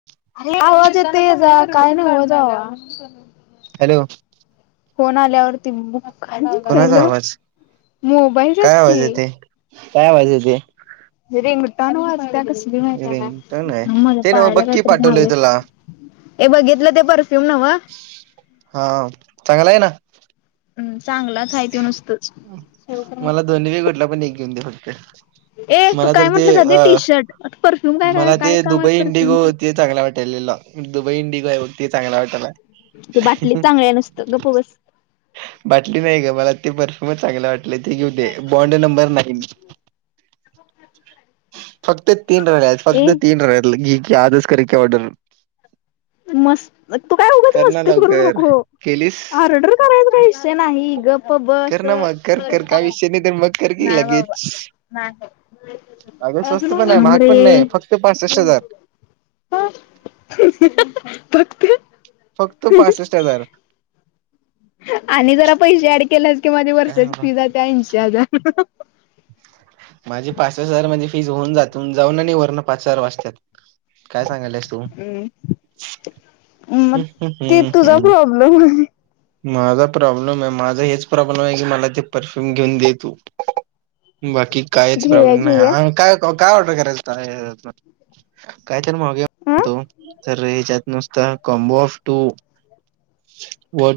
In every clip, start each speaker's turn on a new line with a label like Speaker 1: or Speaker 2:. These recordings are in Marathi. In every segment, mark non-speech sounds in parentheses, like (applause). Speaker 1: (inaudible)
Speaker 2: आवाज येतोय येजा काय न्हवच बाबा.
Speaker 1: हॅलो.
Speaker 2: फोन आल्यावरती बुक
Speaker 1: कोणाचा
Speaker 2: हॅलो
Speaker 1: आवाज
Speaker 2: मोबाईलच्याच
Speaker 1: काय
Speaker 2: की.
Speaker 1: आवाज येते? काय आवाज येतोय?
Speaker 2: रिंगटोन वाजतीया कसली माहिती हाय
Speaker 1: रिंगटोन आहे
Speaker 2: काय माझ्या
Speaker 1: ते नव्ह
Speaker 2: पायाला
Speaker 1: बघ की
Speaker 2: काहीतरी
Speaker 1: पाठवलंय
Speaker 2: झालंय.
Speaker 1: तुला
Speaker 2: हे बघितलं ते परफ्यूम नवं?
Speaker 1: हा चांगला आहे ना?
Speaker 2: चांगलाच हाय त्यो नुसतं.
Speaker 1: मला दोन्ही पैकी कुठला पण एक घेऊन दे फक्त.
Speaker 2: ए तू
Speaker 1: मला तर
Speaker 2: काय
Speaker 1: ते
Speaker 2: म्हटलं आधी
Speaker 1: अ
Speaker 2: टी शर्ट परफ्यूम काय काय
Speaker 1: मला ते
Speaker 2: काय काम आहे
Speaker 1: दुबई
Speaker 2: परफ्यूम
Speaker 1: इंडिगो ते चांगल्या वाटलेला, दुबई इंडिगो हाय ब ते चांगल्या वाटालाय.
Speaker 2: ती बाटली चांगल्या नसतं गप् बस.
Speaker 1: बाटली नाही ग मला ते परफ्यूमच चांगल वाटलं ते घेऊ दे, बॉन्ड नंबर नाईन.
Speaker 2: (inaudible)
Speaker 1: फक्त तीन राहिल्यात,
Speaker 2: ए
Speaker 1: फक्त तीन राहिल्यात, घे की आजच कर की ऑर्डर.
Speaker 2: मस्त तू काय उगाच
Speaker 1: कर ना
Speaker 2: मस्ती करू
Speaker 1: लवकर
Speaker 2: नको
Speaker 1: केलीस?
Speaker 2: ऑर्डर करायचा काय विषय नाही गप पब आस
Speaker 1: कर ना मग कर कर काय विषय नाही तर मग कर की
Speaker 2: नाही
Speaker 1: लगेच
Speaker 2: बाबा.
Speaker 1: अगं स्वस्त पण आहे
Speaker 2: थांब
Speaker 1: महाग पण
Speaker 2: रे.
Speaker 1: नाही फक्त पासष्ट हजार
Speaker 2: फक्त
Speaker 1: फक्त पासश्ठ हजार.
Speaker 2: आणि जरा पैसे ऍड केलेस की माझ
Speaker 1: काय
Speaker 2: वर्षाची
Speaker 1: बाबा
Speaker 2: फी जातीय ऐंशी हजार.
Speaker 1: माझी पासश्ठ हजार म्हणजे फीज होऊन जातुन जाऊन आणि पाच चार वाजत्यात. काय सांगायलीयास तु.
Speaker 2: म
Speaker 1: हम्म,
Speaker 2: ती
Speaker 1: हम्म,
Speaker 2: तुझा
Speaker 1: हम्म.
Speaker 2: प्रॉब्लेम हाय.
Speaker 1: माझा प्रॉब्लेम ये माझा हेच प्रॉब्लेम आहे की मला ते परफ्यूम घेऊन दे तू. बाकी कायच
Speaker 2: घेऊया
Speaker 1: प्रॉब्लेम
Speaker 2: घेऊया
Speaker 1: नाही काय ऑर्डर करायच (unintelligible) काय तर मागया
Speaker 2: हं.
Speaker 1: म्हणतो तर ह्याच्यात नुसतं कॉम्बो ऑफ टू व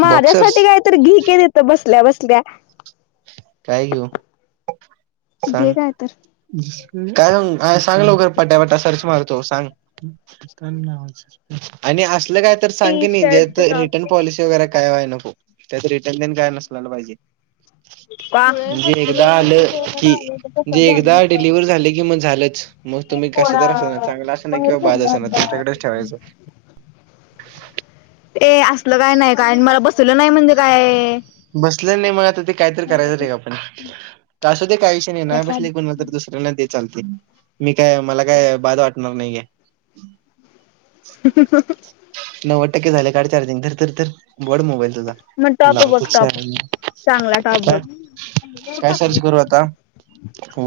Speaker 2: माझ्यासाठी काय तर घी की तिथं बसल्या बसल्या.
Speaker 1: काय घेऊ
Speaker 2: घे
Speaker 1: सांग?
Speaker 2: काय तर.
Speaker 1: काय सांगू सांग लवकर पटापटा सर्च मरतो सांग. (unintelligible) आणि असलं काय तर सांग
Speaker 2: टी
Speaker 1: कणी ज्यात
Speaker 2: शर्ट
Speaker 1: रिटर्न
Speaker 2: टॉप
Speaker 1: पॉलिसी वगैरे काय व्हाय नको. त्याच रिटर्न तेण काय नसलेल पाहिजे. म्हणजे एगदा आलं की म्हणजे एकदा डिलिव्हर झालं कि मग झालंच. मग तुम्ही कसं तर कसंतर असना चांगलं असाना किंवा बाद असना तुमच्याकडेच ठेवायचं.
Speaker 2: ऐ असलं काय नाही काय आणि मला बसलं नाही म्हणजे काय
Speaker 1: बसलं नाही म आता ते कायतरी करायचं रे आपण. कासूदे काय विषय नाही ना
Speaker 2: प्रसाद.
Speaker 1: बसली कोणाला तर दुस ऱ्यानां दे चालतंय मी काय मला काय बाद वाटणार नाही घे.
Speaker 2: (unintelligible)
Speaker 1: नव्वद टक्के झालंय काढ चार्जिंग धर धर धर वड मोबाईल तुझा.
Speaker 2: ममे टॉप बघ
Speaker 1: लावतो
Speaker 2: टॉप
Speaker 1: चार्जिंग
Speaker 2: चांगला टॉप बघ,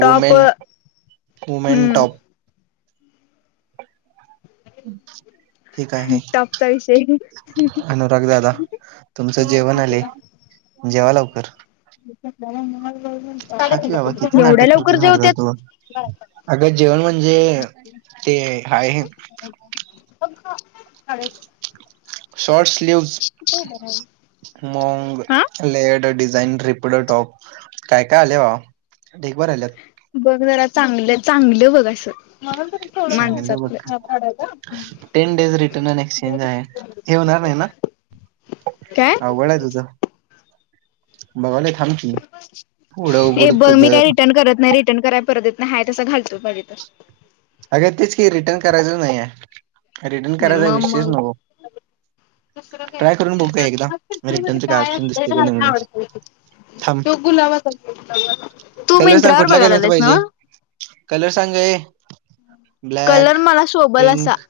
Speaker 2: टॉप
Speaker 1: हूमेन
Speaker 2: हम्म.
Speaker 1: टॉप. (unintelligible) हे काय आहे?
Speaker 2: टॉप चा विषय,
Speaker 1: अनुराग दादा तुमचं जेवण आले, जेवा लवकर, खा की बाबा किती
Speaker 2: एवढ्या
Speaker 1: नाटक
Speaker 2: लवकर
Speaker 1: करतोस मर्दा
Speaker 2: जेवत्यात?
Speaker 1: तू अगं जेवण म्हणजे ते आहे
Speaker 2: (unintelligible)
Speaker 1: शॉर्ट स्लीव्ह.
Speaker 2: कुठं उभा राहू?
Speaker 1: मॉंग लेअरड डिझाईन रिपड टॉप. काय काय आलंय बावा धीगभर आल्यात.
Speaker 2: बघ जरा चांगलं, चांगलं बघ असं.
Speaker 1: चांगलं बघ
Speaker 2: माणसातलं.
Speaker 1: Ten days return and exchange आहे हे होणार नाही ना?
Speaker 2: काय?
Speaker 1: अवघड आहे तुझं बघालोय थांब की. पुढं
Speaker 2: ऐ
Speaker 1: उघड
Speaker 2: बघ मी काय
Speaker 1: तुझं
Speaker 2: रिटर्न करत नाही रिटर्न कराय परत येत नाही आहे तसा घालतो बघ पाहिजे तर.
Speaker 1: अगं तेच की रिटर्न करायचंच नाही आहे रिटर्न करायचा
Speaker 2: मग
Speaker 1: विषयच
Speaker 2: मग
Speaker 1: नको. ट्राय करून बघू का एकदा रिटर्नचं काय ऑप्शन दिसते का नाही म्हणून
Speaker 2: (unintelligible)
Speaker 1: थांब
Speaker 2: तू
Speaker 1: कलर सांग
Speaker 2: मिंत्रावर
Speaker 1: कुठला
Speaker 2: बघायला लागला
Speaker 1: कलर
Speaker 2: आहेस
Speaker 1: पाहिजे
Speaker 2: नव्हं?
Speaker 1: कलर सांग गं ऐ ब्लॅक,
Speaker 2: कलर मला शोभल असा.
Speaker 1: Pink.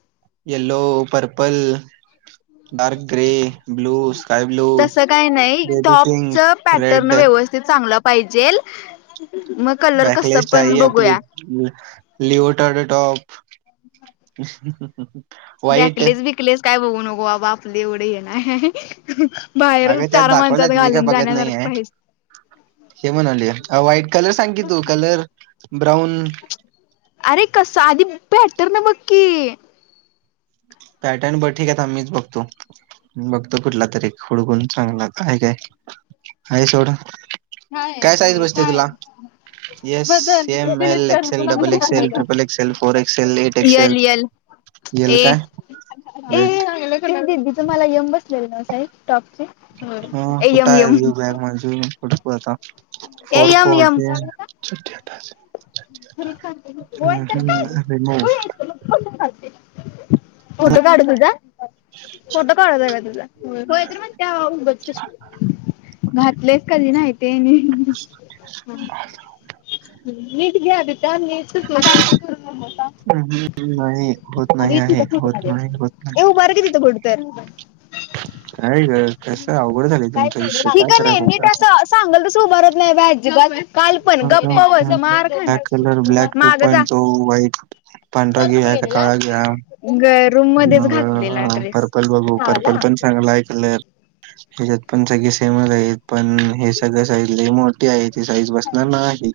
Speaker 1: Yellow, purple, dark grey. Blue sky blue
Speaker 2: तसं काही नाही
Speaker 1: बेबी
Speaker 2: टॉप च
Speaker 1: पिंक
Speaker 2: पॅटर्न
Speaker 1: रेड
Speaker 2: व्यवस्थि ते चांगला पाहिजेल मग कलर कसं पण बघूया.
Speaker 1: लिओटाड टॉप ह्म
Speaker 2: बॅकलेस बिकलेस काय बघू नको बाबा आपली एवढी हे नाही ह्
Speaker 1: अगं त्यात दाखवल्यात मी का बघत नाही आहं.
Speaker 2: पाहिजे
Speaker 1: हे म्हणालोय व्हाईट कलर सांग की तू कलर ब्राऊन
Speaker 2: अरे कसं अरे आधी पॅटर्न बघ की?
Speaker 1: पॅटर्न बरं ठिक आहं थांब मीच बघतो. बघतो कुठला तरी एक खुडकून चांगला आहं काय आहे सोड.
Speaker 2: काय
Speaker 1: साईज
Speaker 2: ते
Speaker 1: बसते
Speaker 2: काय
Speaker 1: तुला
Speaker 2: आहे तू.
Speaker 1: Yes S M L X L double X L triple X L four X L eight X L.
Speaker 2: L
Speaker 1: L काय?
Speaker 2: ऐ ऐ कणी दीदीची मला एम बसलेलं ना साईज टॉप ची?
Speaker 1: हा कुठं आहं गं बॅग माझी (inaudible) थांब.
Speaker 2: A
Speaker 1: four
Speaker 2: M M
Speaker 1: fort. (inaudible) Remove
Speaker 2: (unintelligible) photo काढू तुझा? फोटो काढायचाय का तुझा होय (unintelligible) त्या म्हणती उगच तशी. घातलेत कधी नाही ते नी. हा नीट घे आदि ते नीट (unintelligible)
Speaker 1: हम हम नाही होत नाही आहे, होत नाही, होत
Speaker 2: ए
Speaker 1: नाही.
Speaker 2: उभार की तिथं कुठं तर
Speaker 1: काय ग कस अवघड झाले
Speaker 2: काय
Speaker 1: तुमच्या
Speaker 2: एवढं
Speaker 1: विषयी
Speaker 2: ही
Speaker 1: काय
Speaker 2: का
Speaker 1: करायच
Speaker 2: नाही नीट
Speaker 1: होत?
Speaker 2: असं सांगल तस उभारत नाही बाई अजीबात.
Speaker 1: ब्लॅक कलर,
Speaker 2: खाणार
Speaker 1: ब्लॅक टू
Speaker 2: माग जा
Speaker 1: पॉइंट तो व्हाईट पांढरा घि नाहीतर काळा घ्या
Speaker 2: रूम मध्येच घातलेला
Speaker 1: मग पर
Speaker 2: ड्रेस
Speaker 1: पल बघू पर्पल पण चांगला आहे कलर. ह्याच्यात पण सगळी सेमच आहेत पण हे सगळं साईज लय मोठीे आहे ती साईज बस नाही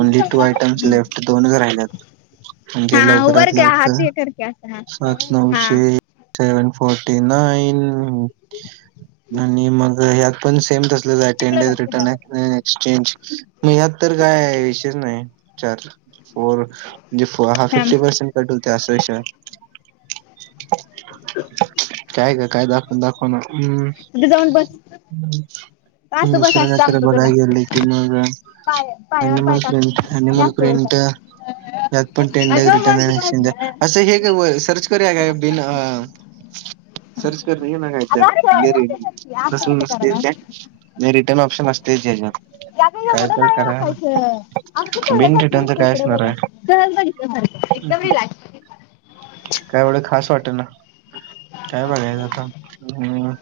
Speaker 1: ओनली टू आयटम्स लेफ्ट दोनच राहिल्यात. म्हणजे लवकरात लवकर
Speaker 2: हां.
Speaker 1: एक सेव्हन फोर्टी -नाईन.. आणि मग ह्यात पण सेम तसलंच (unintelligible) रिटर्न एक्सचेंज मग यात तर काय विषयच नाही चार फोर म्हणजे फा हा
Speaker 2: थांब
Speaker 1: फिफ्टी पर्सेंट टटू लते असा विषय आहे काय कर काय दाखव दाखवणार? हम्म
Speaker 2: तिथे जाऊन बस असं बस
Speaker 1: दुसर काय तर बघाय गेल की मग
Speaker 2: काय य?
Speaker 1: (unintelligible) प्रिंट त्यात पण टेंडर
Speaker 2: अगं
Speaker 1: रिटर्न आणि
Speaker 2: बस बस गं
Speaker 1: एक्सचेंजर असं हे का सर्च करूया काय बिन अं सर्च करण (unintelligible) काय रिटर्न ऑप्शन असतय की याज्यात.
Speaker 2: याग एवढं नाही वाकायच असं सगळंच
Speaker 1: बिन रिटर्नच
Speaker 2: नसत
Speaker 1: काय
Speaker 2: इकड
Speaker 1: असणार
Speaker 2: बघा
Speaker 1: आहे
Speaker 2: सहज बघि तुझ्यासारखी एकदम रिलॅक्स.
Speaker 1: काय एवढ खास वाटना. काय बघायच आता? हम्म.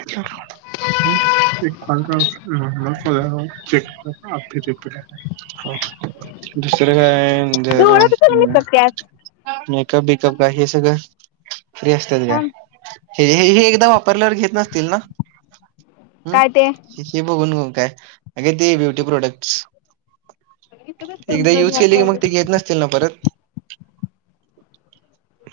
Speaker 1: (unintelligible) (unintelligible) दुसरं काय जरा
Speaker 2: डोळं कशाला
Speaker 1: हम्म.
Speaker 2: मिचकते आज
Speaker 1: मेकअप बेकीअप काय हे सगळं फ्री असतेत का?
Speaker 2: थांब
Speaker 1: हे हे हे एकदा वापरल्यावर घेत नसतील ना?
Speaker 2: काय ते
Speaker 1: हम्म हे बघून बघून काय अग ते ब्युटी प्रोडक्ट्स?
Speaker 2: इथं
Speaker 1: एकदा युज केली की मग ते
Speaker 2: बस
Speaker 1: घेत नसतील ना परत?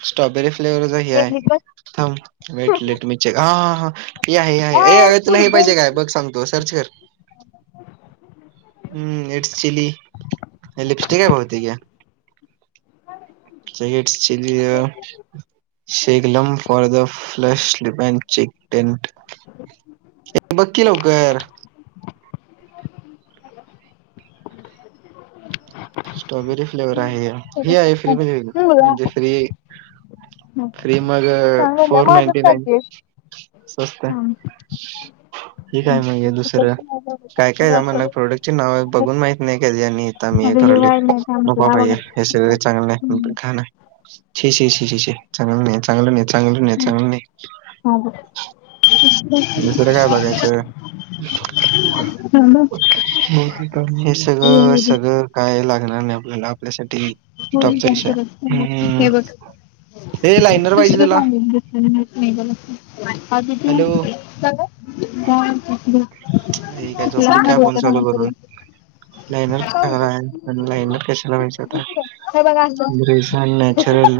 Speaker 1: स्ट्रॉबेरी फ्लेवर च हे
Speaker 2: ए
Speaker 1: आहे.
Speaker 2: बस
Speaker 1: थांब मेटलेट मी चेक हा ह ए आहे ए
Speaker 2: हाय
Speaker 1: आहे तुला हे
Speaker 2: पोरगी
Speaker 1: पाहिजे काय बघ
Speaker 2: आहे
Speaker 1: सांग? तु सर्च कर. हम्म इट्स चिली लिपस्टिक आहे बहुतेक ह्या. It's chilli uh Sheglam for the फ्लशिप a check tent. ये बक्की लवकर. स्ट्रॉबेरी फ्लेवर आहे हे आहे फ्री म्हणजे म्हणजे फ्री फ्री मग फोर नाईनटी नाईन स्वस्तय.
Speaker 2: थांब
Speaker 1: हे काय मग हे दुसरं काय काय आमाला प्रोडक्ट चे नाव बघून माहित नाही कधी आणि इथ म
Speaker 2: आता हे व्हायला नाहीत आमचं
Speaker 1: पा
Speaker 2: हा बघा.
Speaker 1: चांगलं का (inaudible) शी शी शी, चांगल नाही चांगलं नाही चांगलं नाही चांगलं नाही
Speaker 2: ह ब
Speaker 1: दुसरं काय बघायचं
Speaker 2: (inaudible)
Speaker 1: हे
Speaker 2: हे
Speaker 1: सगळं
Speaker 2: होऊ दे.
Speaker 1: सगळ काय लागणार नाही आपल्याला आपल्यासाठी
Speaker 2: (inaudible)
Speaker 1: टॉपचा विषय हम्म
Speaker 2: हे बघ
Speaker 1: हे लायनर पाहिजे तुला
Speaker 2: नाही गला द (inaudible) आधी तू,
Speaker 1: हॅलो
Speaker 2: का गं
Speaker 1: अरे ही काय झोपली काय फोन चालू
Speaker 2: तुला.
Speaker 1: करून, लायनर आहे. लाइनर कशाला पायजे आता, डिझाईन नॅचरल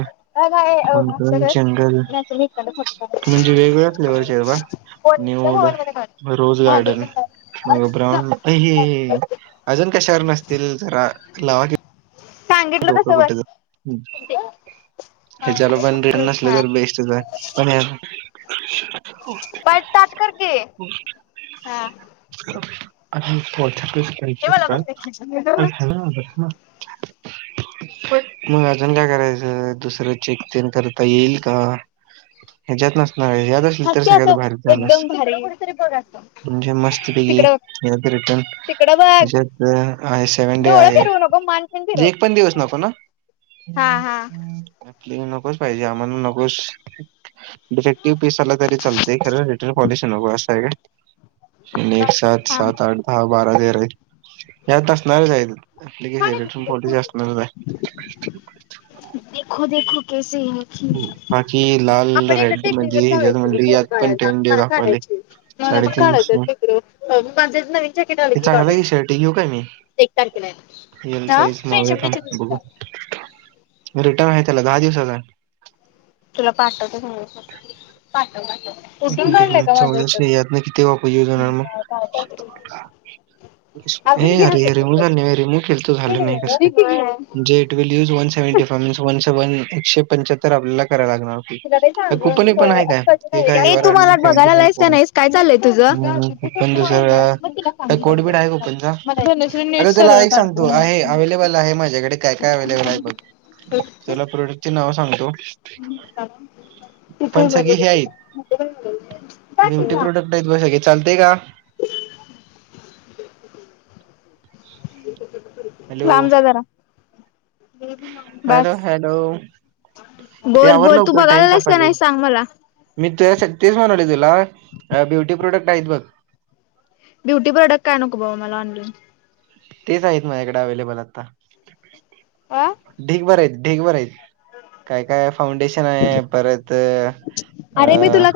Speaker 1: मंगल जंगल, म्हणजे वेगळ्या वेगळ्या फ्लेवरचे आहे बाळ. न्यूड, रोज गार्डन, ब्राऊन, हे अजून कशावर नसतील, जरा लावा की
Speaker 2: सांगितलं
Speaker 1: डोकं
Speaker 2: तसं बस
Speaker 1: कुठंतर, हम्म. ह्याच्याला पण रिण नसलं
Speaker 2: हा
Speaker 1: तर बेस्टच आहे, पण हो
Speaker 2: पाय ताट कर की हा
Speaker 1: (inaudible) अ
Speaker 2: हे मला पण दे.
Speaker 1: ना (inaudible) मग अजून काय करायचं, दुसरं चेक तेन करता येईल का? ह्याच्यात नसणार, यात असली तर
Speaker 2: हसते
Speaker 1: सगळ्यात
Speaker 2: असं
Speaker 1: भारी झालं
Speaker 2: एकदम
Speaker 1: असतं,
Speaker 2: भारी कुठेतरी बघ असं
Speaker 1: म्हणजे मस्ती पैकी
Speaker 2: तिकडं बघ
Speaker 1: यात रिटर्न,
Speaker 2: तिकडं बघ
Speaker 1: याच्यात आहे सेव्हन डे आहे.
Speaker 2: भगन (inaudible)
Speaker 1: म्हणजे एक पण दिवस नव्हता ना.
Speaker 2: हा हा
Speaker 1: आपली नकोच पाहिजे आम्हाना नकोच. डिफेक्टिव्ह पीस आला तरी चालतंय, खरं रिटर्न पॉलिसी नको, असं आहे का? एक सात
Speaker 2: थांब.
Speaker 1: सात आठ दहा बारा तेरा हायत, ह्यात असणारच हायत. रिटर्न पॉलिसी असणारच आय.
Speaker 2: देखो देखो कैसे,
Speaker 1: बाकी लाल
Speaker 2: आपण एकदा
Speaker 1: रेड मध्ये
Speaker 2: टेकडीवर जाऊया
Speaker 1: ह्याच्यात
Speaker 2: की गं
Speaker 1: म्हणली यात
Speaker 2: फोट
Speaker 1: पण
Speaker 2: काढायला,
Speaker 1: टेन डे
Speaker 2: मला
Speaker 1: दाखवाले
Speaker 2: काढायची हाईत. मला पण काढयचय
Speaker 1: साडेतीनशे
Speaker 2: अं बाजारात नवीन जॅकेट आलं
Speaker 1: हे
Speaker 2: की
Speaker 1: चांगलं
Speaker 2: काढुया.
Speaker 1: आहे शर्ट घेऊ काय मी
Speaker 2: एक तारखेला हाय,
Speaker 1: एल
Speaker 2: हां,
Speaker 1: साईज मागूया
Speaker 2: फ्रेंडशिप डे
Speaker 1: थांब
Speaker 2: च्या
Speaker 1: बघू
Speaker 2: दिवशी
Speaker 1: रिटर्न हाय त्याला दहा दिवसाचं हाय.
Speaker 2: तुला पाठवते दोन दिवसात, पाठव पाठव.
Speaker 1: एक मिंट एक मिनिट च यातना किती वापस येऊन जाणार मग. ए अरे रिमूव झालं नाही वयरे, केलतो झालं नाही कसं काय, जे यज वन से वन सेवन एकशे पंच्याहत्तर आपल्याला कराय लागणार. काय कुपन बीपन हाय काय.?
Speaker 2: ए
Speaker 1: र
Speaker 2: तू
Speaker 1: अनिंग
Speaker 2: मला
Speaker 1: सेव्हटी
Speaker 2: बघायला
Speaker 1: सेवन
Speaker 2: आलायस का
Speaker 1: पॉईंट्
Speaker 2: नाहीस काय चाललंय तुझं?
Speaker 1: कुठून दुसर (inaudible) काय कोडबीड हाय कुपनचा,
Speaker 2: धनश्री
Speaker 1: अग
Speaker 2: नीट
Speaker 1: तुला
Speaker 2: सरळ
Speaker 1: ऐक
Speaker 2: काढ
Speaker 1: सांगतो
Speaker 2: गं.
Speaker 1: आहे अवेलेबल आहे माझ्याकडे काय काय अव्लेबल आहे बघ, तुला प्रोडक्ट चे नावं सांगतो. पण
Speaker 2: इथं
Speaker 1: सगळी हे आहेत
Speaker 2: पण (unintelligible)
Speaker 1: ब्युटी प्रोडक्ट आहेत बघ सगळे चालतय का?
Speaker 2: (inaudible)
Speaker 1: हॅलो
Speaker 2: लांब जा जरा.
Speaker 1: हॅलो
Speaker 2: बास.
Speaker 1: हॅलो, ऐ
Speaker 2: बोल
Speaker 1: आवर
Speaker 2: बोल तू
Speaker 1: लवकर
Speaker 2: बघायला
Speaker 1: टाईम
Speaker 2: आलायस का
Speaker 1: सपालय.
Speaker 2: नाही सांग मला
Speaker 1: मी तुझ्यासाठी तेच म्हणानालोय तुला, अ ब्युटी प्रोडक्ट हायत बघ.
Speaker 2: ब्युटी प्रॉडक्ट् काय नको बाबा मला ऑलाईन.
Speaker 1: तेच आहेत माझ्याकडे अव्हेलेबल आता.
Speaker 2: आ.
Speaker 1: ढिगभर आहेत, ढिगभर आहेत. काय काय फाउंडेशन आहे, परत अं..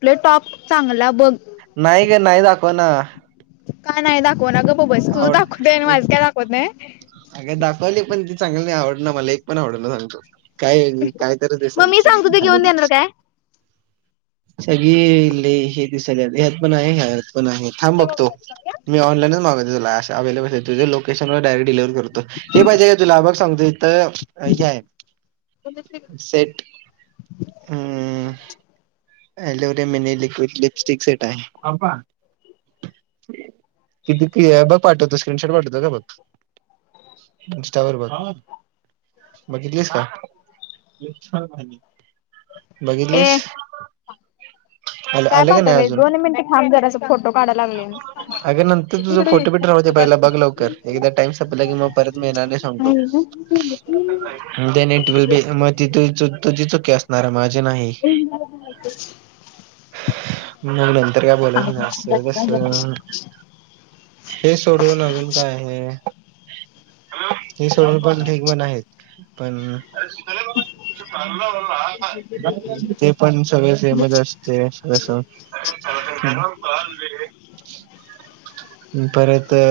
Speaker 2: आपले टॉप चांगला बघं.
Speaker 1: नाही गं नाही दाखवना.
Speaker 2: का नाही दाखवना गप्प बसं, तुझं दाखवतेय आणि माझं काय दाखवत नाहीये.
Speaker 1: अंग दाखवलीत पण ते चांगली नाही, आवडना मला एक पण आवडना झालंत. काय काय तर
Speaker 2: मग मी
Speaker 1: दिसालीत
Speaker 2: सांगतो ते घेऊन
Speaker 1: सगळी
Speaker 2: देणार
Speaker 1: (unintelligible)
Speaker 2: काय?
Speaker 1: सगळी लै हे दिसाल्यात ह्यात पण आहे, ह्यात पण आहे. थांब बघतो. मी ऑनलाईनच मागवतो तुला अशा अव्हेलेबल आहे, तुझ्या लोकेशन वरच डायरेक्ट डिलिव्हर कर रतो हे पाहिजे काय तुला बघ हे, सांगतो इथं हे हाय. सेट. हम्म, (unintelligible) मिनी लिक्विड लिपस्टिक सेट आहे. हे बघं पाठवतो, स्क्रीनशॉट पाठतो का बघं. इंस्टावर बघं, बघितलीस काय? बघितलीस.
Speaker 2: ए
Speaker 1: आलं
Speaker 2: काय
Speaker 1: आलं का नाही
Speaker 2: पाठवलंय,
Speaker 1: अजून?
Speaker 2: दोन मिनिटं थांब जरासं फोटो काढाय लागले मी.
Speaker 1: तुझा फोटो बिटो राहू दे पहिला, बघ लवकर एकदा टाईम संपला की परत मिळणार नाही सांगतो.
Speaker 2: (unintelligible)
Speaker 1: देन इटव्हील बी मग, ती तुझी चुकी असणारय माझी नाही.
Speaker 2: (unintelligible)
Speaker 1: मग नंतर काय बोलयच नाय असं तस. हे सोडून अजून काय आहे. हे सोडून पण ढिग (unintelligible) आहेत. पण, ते पण सगळं सेमच अस ते असं असं (unintelligible) परत, ते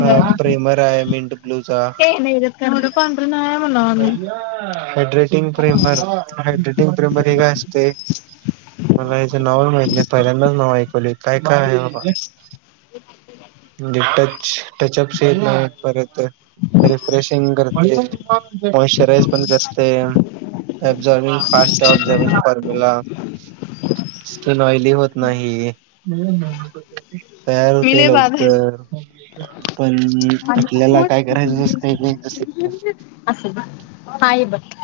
Speaker 1: हां.. प्रेमराय मिंट ब्लूचा.
Speaker 2: पांढरं नाही म्हणा आम्ही.
Speaker 1: हायड्रेटिंग फ्रेमरवर हायड्रेटिंग, फ्रेम मध्ये हे काय असते. मला याच नावच माहित नाही, पहिल्यांदाच नावं ऐकवली काय काय आहे आबा. डीटच टचप सेले परत. रिफ्रेशिंग करते, मॉइस्चराईज पण करते. ऑब्झर्विंग फास्ट ऑब्झर्विंग कर बोला, स्कीन ऑयली होत नाही. तयार
Speaker 2: मी
Speaker 1: होते.
Speaker 2: लय
Speaker 1: लव
Speaker 2: बाद आहे.
Speaker 1: खरं पण
Speaker 2: आणि
Speaker 1: आपल्या काय करायचं नसतंय. (unintelligible)
Speaker 2: असं का, हा हे बघ.